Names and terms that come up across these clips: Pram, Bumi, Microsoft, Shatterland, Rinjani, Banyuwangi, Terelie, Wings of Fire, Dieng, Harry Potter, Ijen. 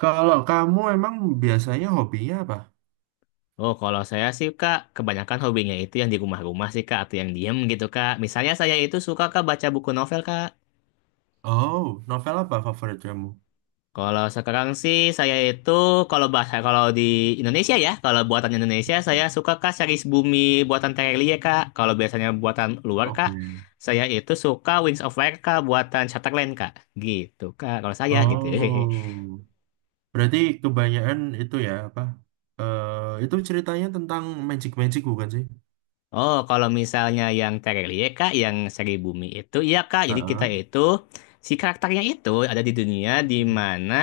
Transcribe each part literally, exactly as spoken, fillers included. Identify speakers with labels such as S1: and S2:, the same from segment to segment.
S1: Kalau kamu emang biasanya hobinya apa?
S2: Oh, kalau saya sih, Kak, kebanyakan hobinya itu yang di rumah-rumah sih, Kak, atau yang diem gitu, Kak. Misalnya saya itu suka, Kak, baca buku novel, Kak.
S1: Oh, novel apa favorit kamu?
S2: Kalau sekarang sih, saya itu, kalau bahasa, kalau di Indonesia ya, kalau buatan Indonesia, saya suka, Kak, series Bumi buatan Terelie, Kak. Kalau biasanya buatan luar, Kak,
S1: Oke.
S2: saya itu suka Wings of Fire, Kak, buatan Shatterland, Kak. Gitu, Kak, kalau saya gitu.
S1: Oh, berarti kebanyakan itu ya apa? Eh, itu ceritanya tentang magic-magic bukan sih?
S2: Oh, kalau misalnya yang Terelie, Kak, yang seri bumi itu, iya, Kak. Jadi kita
S1: Heeh.
S2: itu, si karakternya itu ada di dunia di
S1: Hmm.
S2: mana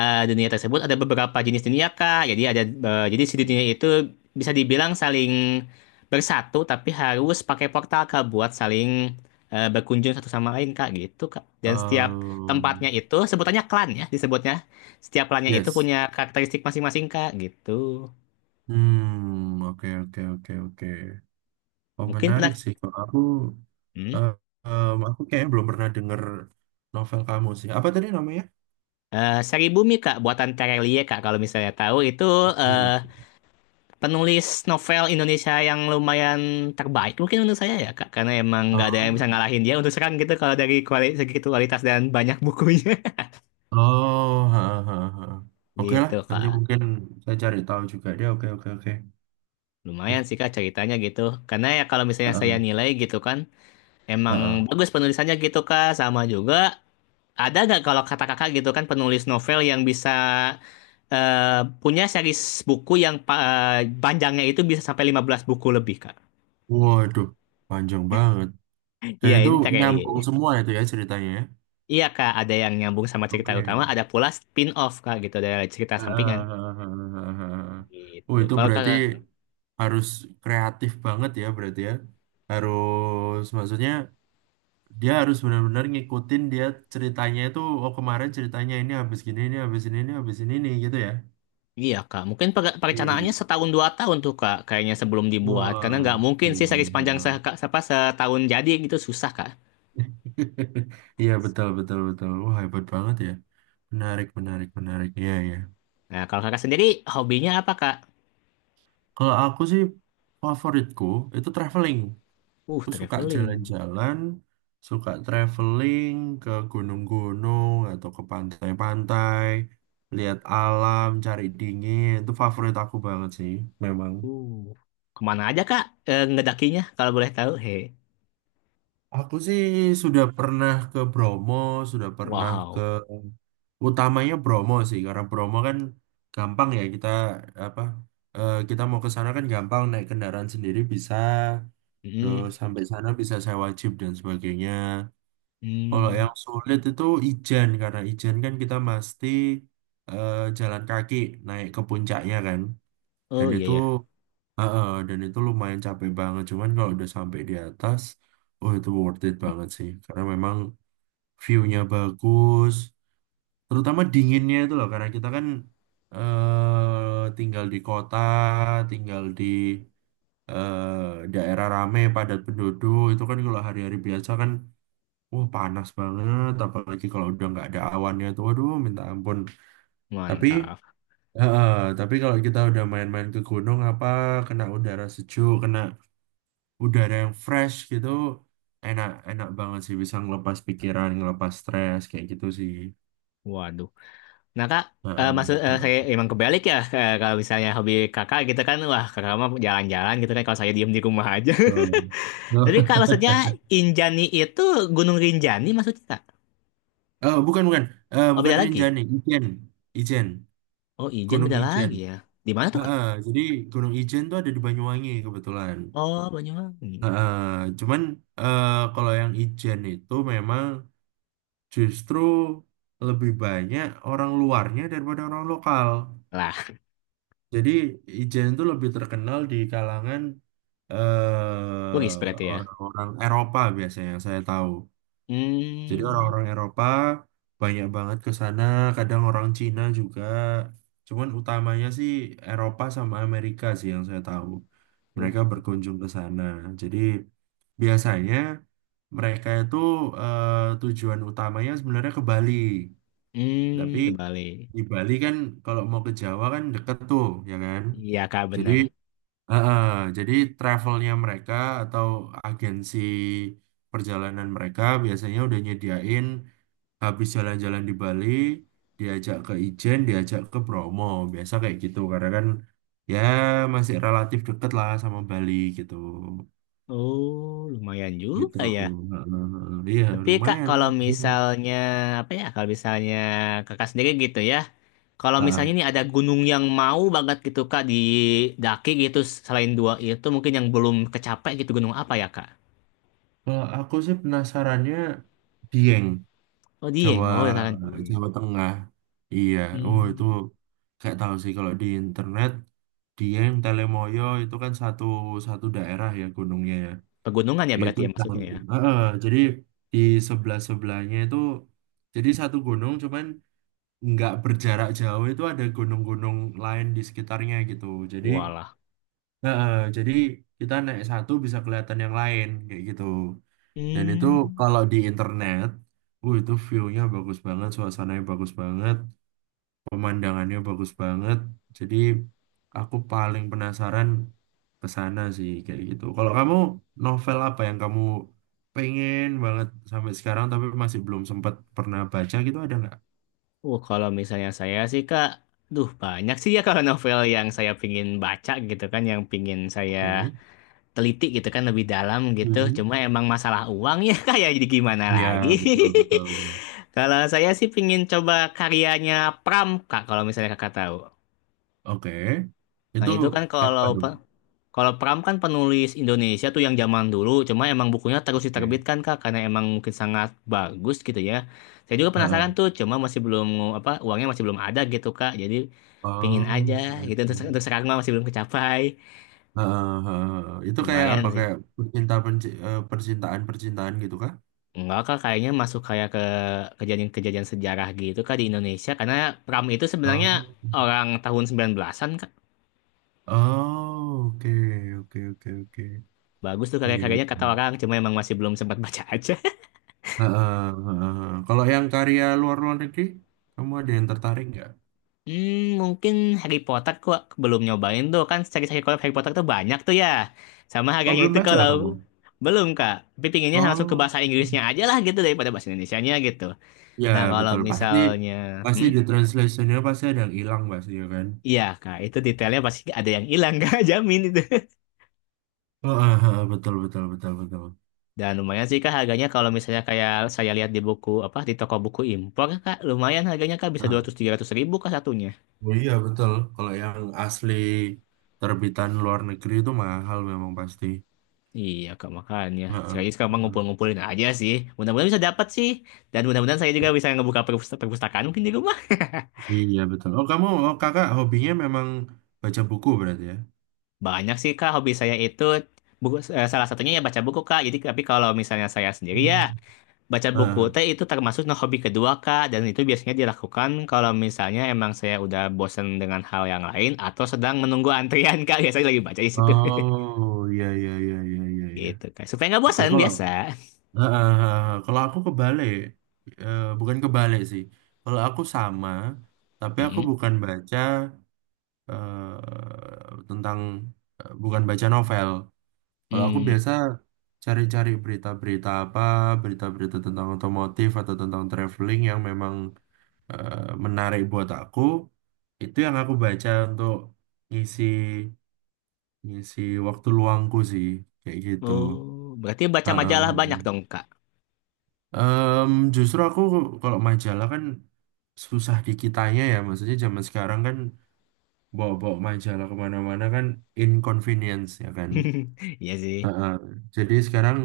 S2: eh, dunia tersebut ada beberapa jenis dunia, Kak. Jadi ada, eh, jadi si dunia itu bisa dibilang saling bersatu, tapi harus pakai portal, Kak, buat saling eh, berkunjung satu sama lain, Kak, gitu, Kak. Dan setiap
S1: Um,
S2: tempatnya itu sebutannya klan ya, disebutnya. Setiap klannya itu
S1: yes.
S2: punya karakteristik masing-masing, Kak, gitu.
S1: Hmm, oke, oke, oke, oke. Oh,
S2: Mungkin
S1: menarik
S2: pernah.
S1: sih. Kalau aku,
S2: Hmm?
S1: eh, em, aku kayaknya belum pernah denger novel kamu sih. Apa tadi namanya?
S2: Eh, Sari bumi Kak, buatan Terelie Kak kalau misalnya tahu itu eh,
S1: Oke.
S2: penulis novel Indonesia yang lumayan terbaik mungkin menurut saya ya Kak karena emang nggak ada yang
S1: Oh.
S2: bisa ngalahin dia untuk sekarang gitu kalau dari kuali- segi kualitas dan banyak bukunya
S1: Oh, ha, ha, ha. Oke lah,
S2: gitu
S1: nanti
S2: Kak.
S1: mungkin saya cari tahu juga dia. Oke, oke, oke,
S2: Lumayan
S1: oke.
S2: sih Kak ceritanya gitu. Karena ya kalau
S1: Ha,
S2: misalnya saya nilai gitu kan
S1: ha.
S2: emang bagus penulisannya gitu Kak sama juga ada nggak kalau kata kakak gitu kan penulis novel yang bisa eh, punya series buku yang pa- eh, panjangnya itu bisa sampai lima belas buku lebih, Kak?
S1: Waduh, panjang banget. Dan
S2: Iya,
S1: itu
S2: ini Tereli.
S1: nyambung semua itu ya ceritanya, ya?
S2: Iya, Kak, ada yang nyambung sama cerita utama,
S1: Oke.
S2: ada pula spin-off, Kak, gitu, dari cerita
S1: Ha, ha,
S2: sampingan.
S1: ha, ha, ha, ha, ha. Oh,
S2: Gitu.
S1: itu
S2: Kalau Kak,
S1: berarti harus kreatif banget ya, berarti ya. Harus, maksudnya dia harus benar-benar ngikutin dia ceritanya itu. Oh, kemarin ceritanya ini habis gini, ini habis ini, ini habis ini, ini gitu ya.
S2: iya, Kak, mungkin per- perencanaannya
S1: Iya.
S2: setahun dua tahun tuh, Kak, kayaknya sebelum dibuat. Karena
S1: Wah,
S2: nggak mungkin sih series panjang se
S1: iya.
S2: Kak, apa, setahun jadi gitu, susah, Kak.
S1: Iya, betul, betul, betul. Wah, hebat banget ya. Menarik, menarik, menarik. Iya, iya.
S2: Nah, kalau kakak sendiri, hobinya apa, Kak?
S1: Kalau aku sih favoritku itu traveling.
S2: Uh,
S1: Aku suka
S2: traveling.
S1: jalan-jalan, suka traveling ke gunung-gunung atau ke pantai-pantai, lihat alam, cari dingin. Itu favorit aku banget sih, memang.
S2: Uh, kemana aja Kak eh, ngedakinya kalau boleh tahu? He,
S1: Aku sih sudah pernah ke Bromo, sudah pernah ke
S2: wow.
S1: utamanya Bromo sih, karena Bromo kan gampang ya kita apa eh, kita mau ke sana kan gampang, naik kendaraan sendiri bisa,
S2: Mm,
S1: terus sampai sana bisa sewa jeep dan sebagainya. Kalau
S2: mm.
S1: yang sulit itu Ijen, karena Ijen kan kita mesti eh, jalan kaki naik ke puncaknya kan, dan
S2: Oh iya
S1: itu
S2: ya,
S1: heeh, dan itu lumayan capek banget. Cuman kalau udah sampai di atas, oh itu worth it banget sih. Karena memang view-nya bagus. Terutama dinginnya itu loh. Karena kita kan eh tinggal di kota, tinggal di eh, daerah rame, padat penduduk. Itu kan kalau hari-hari biasa kan, wah panas banget. Apalagi kalau udah nggak ada awannya tuh, aduh minta ampun. Tapi
S2: mantap.
S1: heeh, tapi kalau kita udah main-main ke gunung apa, kena udara sejuk, kena udah ada yang fresh gitu, enak, enak banget sih, bisa ngelepas pikiran, ngelepas stres kayak gitu sih.
S2: Waduh. Nah Kak, eh,
S1: Heeh,
S2: maksud eh, saya
S1: heeh,
S2: emang kebalik ya eh, kalau misalnya hobi Kakak gitu kan, wah Kakak mah jalan-jalan gitu kan kalau saya diem di rumah aja.
S1: betul.
S2: Tapi Kak maksudnya Injani itu Gunung Rinjani maksudnya Kak?
S1: Eh, bukan bukan Eh,
S2: Oh
S1: bukan
S2: beda lagi.
S1: Rinjani, Ijen. Ijen.
S2: Oh Ijen
S1: Gunung
S2: beda
S1: Ijen.
S2: lagi ya. Di mana tuh Kak?
S1: Heeh, jadi Gunung Ijen tuh ada di Banyuwangi kebetulan.
S2: Oh Banyuwangi.
S1: Heeh, cuman eh, kalau yang Ijen itu memang justru lebih banyak orang luarnya daripada orang lokal.
S2: Lah,
S1: Jadi Ijen itu lebih terkenal di kalangan
S2: logis berarti
S1: eh,
S2: ya.
S1: orang-orang Eropa biasanya yang saya tahu. Jadi
S2: Hmm.
S1: orang-orang Eropa banyak banget ke sana, kadang orang Cina juga. Cuman utamanya sih Eropa sama Amerika sih yang saya tahu.
S2: Uh.
S1: Mereka berkunjung ke sana. Jadi biasanya mereka itu eh, tujuan utamanya sebenarnya ke Bali. Tapi
S2: Hmm, kebalik.
S1: di Bali kan kalau mau ke Jawa kan deket tuh, ya kan?
S2: Iya kak
S1: Jadi
S2: bener.
S1: heeh, jadi travelnya mereka atau agensi perjalanan mereka biasanya udah nyediain, habis jalan-jalan di Bali, diajak ke Ijen, diajak ke Bromo, biasa kayak gitu karena kan ya masih relatif deket lah sama Bali gitu,
S2: Oh lumayan
S1: gitu.
S2: juga ya.
S1: Heeh, heeh. Iya,
S2: Tapi kak
S1: lumayan.
S2: kalau misalnya apa ya kalau misalnya kakak sendiri gitu ya. Kalau
S1: Heeh.
S2: misalnya nih ada gunung yang mau banget gitu kak didaki gitu selain dua itu mungkin yang belum kecapek gitu gunung apa ya kak?
S1: Kalau aku sih penasarannya Dieng.
S2: Oh Dieng.
S1: Jawa,
S2: Oh ya kan Dieng.
S1: Jawa Tengah. Iya, oh itu
S2: Hmm,
S1: kayak tahu sih, kalau di internet Dieng Telemoyo itu kan satu, satu daerah ya gunungnya ya.
S2: pegunungan ya
S1: Itu
S2: berarti ya maksudnya
S1: campur.
S2: ya.
S1: Heeh, jadi di sebelah sebelahnya itu jadi satu gunung, cuman nggak berjarak jauh itu ada gunung-gunung lain di sekitarnya gitu. Jadi
S2: Walah.
S1: heeh, jadi kita naik satu bisa kelihatan yang lain kayak gitu. Dan itu
S2: Hmm.
S1: kalau di internet, uh itu view-nya bagus banget, suasananya bagus banget, pemandangannya bagus banget. Jadi aku paling penasaran ke sana sih kayak gitu. Kalau kamu, novel apa yang kamu pengen banget sampai sekarang tapi masih belum sempat pernah baca gitu, ada nggak?
S2: Uh, kalau misalnya saya sih Kak, duh banyak sih ya kalau novel yang saya pingin baca gitu kan, yang pingin saya
S1: Oke.
S2: teliti gitu kan lebih dalam gitu.
S1: Hmm.
S2: Cuma emang masalah uang ya kayak jadi gimana
S1: Ya,
S2: lagi.
S1: betul, betul, betul.
S2: Kalau saya sih pingin coba karyanya Pram Kak kalau misalnya Kakak tahu.
S1: Oke.
S2: Nah,
S1: Itu
S2: itu kan
S1: kayak
S2: kalau
S1: apa tuh?
S2: pe- kalau Pram kan penulis Indonesia tuh yang zaman dulu, cuma emang bukunya terus
S1: Oke.
S2: diterbitkan Kak karena emang mungkin sangat bagus gitu ya. Saya juga penasaran
S1: Heeh.
S2: tuh, cuma masih belum apa uangnya masih belum ada gitu Kak. Jadi pingin aja
S1: Oh, oke,
S2: gitu untuk, untuk
S1: oke.
S2: sekarang mah masih belum kecapai.
S1: Heeh, heeh, heeh. Itu kayak apa?
S2: Lumayan sih.
S1: Kayak percintaan, percintaan, percintaan gitu kah?
S2: Enggak kak, kayaknya masuk kayak ke kejadian-kejadian sejarah gitu kak di Indonesia. Karena Pram itu sebenarnya
S1: Oh,
S2: orang tahun sembilan belas an-an kak.
S1: oh, oke, oke, oke, oke.
S2: Bagus tuh
S1: Iya, iya.
S2: karya-karyanya kata orang, cuma emang masih belum sempat baca aja.
S1: Heeh, heeh, heeh. Kalau yang karya luar, luar negeri, kamu ada yang tertarik nggak?
S2: Hmm, mungkin Harry Potter kok belum nyobain tuh. Kan cari-cari kolab Harry Potter tuh banyak tuh ya. Sama
S1: Oh,
S2: harganya
S1: belum
S2: itu
S1: baca kamu?
S2: kalau belum kak. Tapi pinginnya langsung ke
S1: Oh,
S2: bahasa Inggrisnya aja lah gitu daripada bahasa Indonesianya gitu.
S1: ya
S2: Nah kalau
S1: betul. Pasti,
S2: misalnya,
S1: pasti
S2: hmm,
S1: di translationnya pasti ada yang hilang pasti ya kan?
S2: iya kak, itu detailnya pasti ada yang hilang kak, jamin itu.
S1: Heeh, heeh, betul, betul, betul, betul.
S2: Dan lumayan sih Kak harganya kalau misalnya kayak saya lihat di buku apa di toko buku impor Kak, lumayan harganya Kak bisa dua ratus tiga ratus ribu Kak satunya.
S1: Oh iya betul, kalau yang asli terbitan luar negeri itu mahal memang pasti.
S2: Iya Kak makanya.
S1: Heeh,
S2: Sekarang sekarang mah
S1: heeh.
S2: ngumpul-ngumpulin aja sih. Mudah-mudahan bisa dapat sih. Dan mudah-mudahan saya juga bisa ngebuka perpust- perpustakaan mungkin di rumah.
S1: Iya betul. Oh kamu, oh, kakak hobinya memang baca buku berarti ya?
S2: Banyak sih Kak hobi saya itu buku eh, salah satunya ya baca buku Kak. Jadi tapi kalau misalnya saya sendiri ya
S1: Hmm.
S2: baca buku
S1: Heeh.
S2: teh itu termasuk nah, hobi kedua Kak dan itu biasanya dilakukan kalau misalnya emang saya udah bosen dengan hal yang lain atau sedang menunggu antrian Kak biasanya lagi baca di situ
S1: Oh iya, iya, iya, iya, iya, iya.
S2: gitu Kak supaya nggak
S1: Oke,
S2: bosan
S1: kalau
S2: biasa.
S1: heeh, heeh, heeh, kalau aku kebalik. Eh, bukan kebalik sih. Kalau aku sama, tapi aku
S2: Mm-mm.
S1: bukan baca eh, tentang eh, bukan baca novel. Kalau aku
S2: Mm.
S1: biasa cari-cari berita-berita apa, berita-berita tentang otomotif atau tentang traveling yang memang eh, menarik buat aku, itu yang aku baca untuk ngisi ngisi waktu luangku sih, kayak gitu.
S2: Oh berarti baca majalah banyak
S1: Heeh.
S2: dong Kak.
S1: Em, justru aku kalau majalah kan susah dikitanya ya, maksudnya zaman sekarang kan bawa-bawa majalah kemana-mana kan inconvenience ya kan.
S2: Iya sih.
S1: Heeh. Jadi sekarang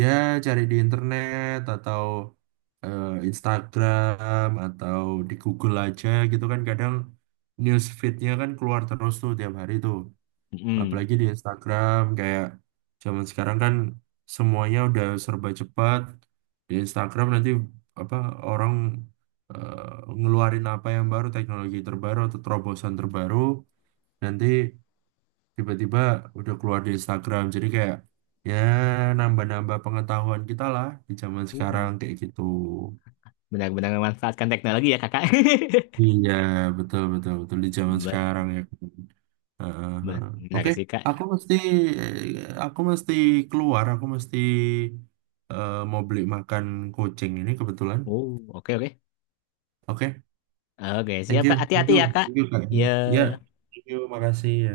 S1: ya cari di internet atau eh, Instagram atau di Google aja gitu kan, kadang news feed-nya kan keluar terus tuh tiap hari tuh.
S2: Mm.
S1: Apalagi di Instagram kayak zaman sekarang kan semuanya udah serba cepat. Di Instagram nanti apa orang eh, ngeluarin apa yang baru, teknologi terbaru atau terobosan terbaru, nanti tiba-tiba udah keluar di Instagram jadi kayak ya nambah-nambah pengetahuan kita lah di zaman sekarang
S2: Uh,
S1: kayak gitu.
S2: benar-benar memanfaatkan teknologi ya Kakak.
S1: Iya, betul, betul, betul di zaman sekarang
S2: ben
S1: ya. Heeh,
S2: ben,
S1: heeh.
S2: benar
S1: Oke,
S2: sih
S1: aku
S2: Kak.
S1: mesti aku mesti keluar, aku mesti eh, mau beli makan kucing ini kebetulan.
S2: Oh oke oke
S1: Oke,
S2: oke
S1: thank
S2: siap Kak
S1: you, thank
S2: hati-hati
S1: you,
S2: ya Kak
S1: thank you Kak, ya,
S2: ya.
S1: thank you, makasih ya.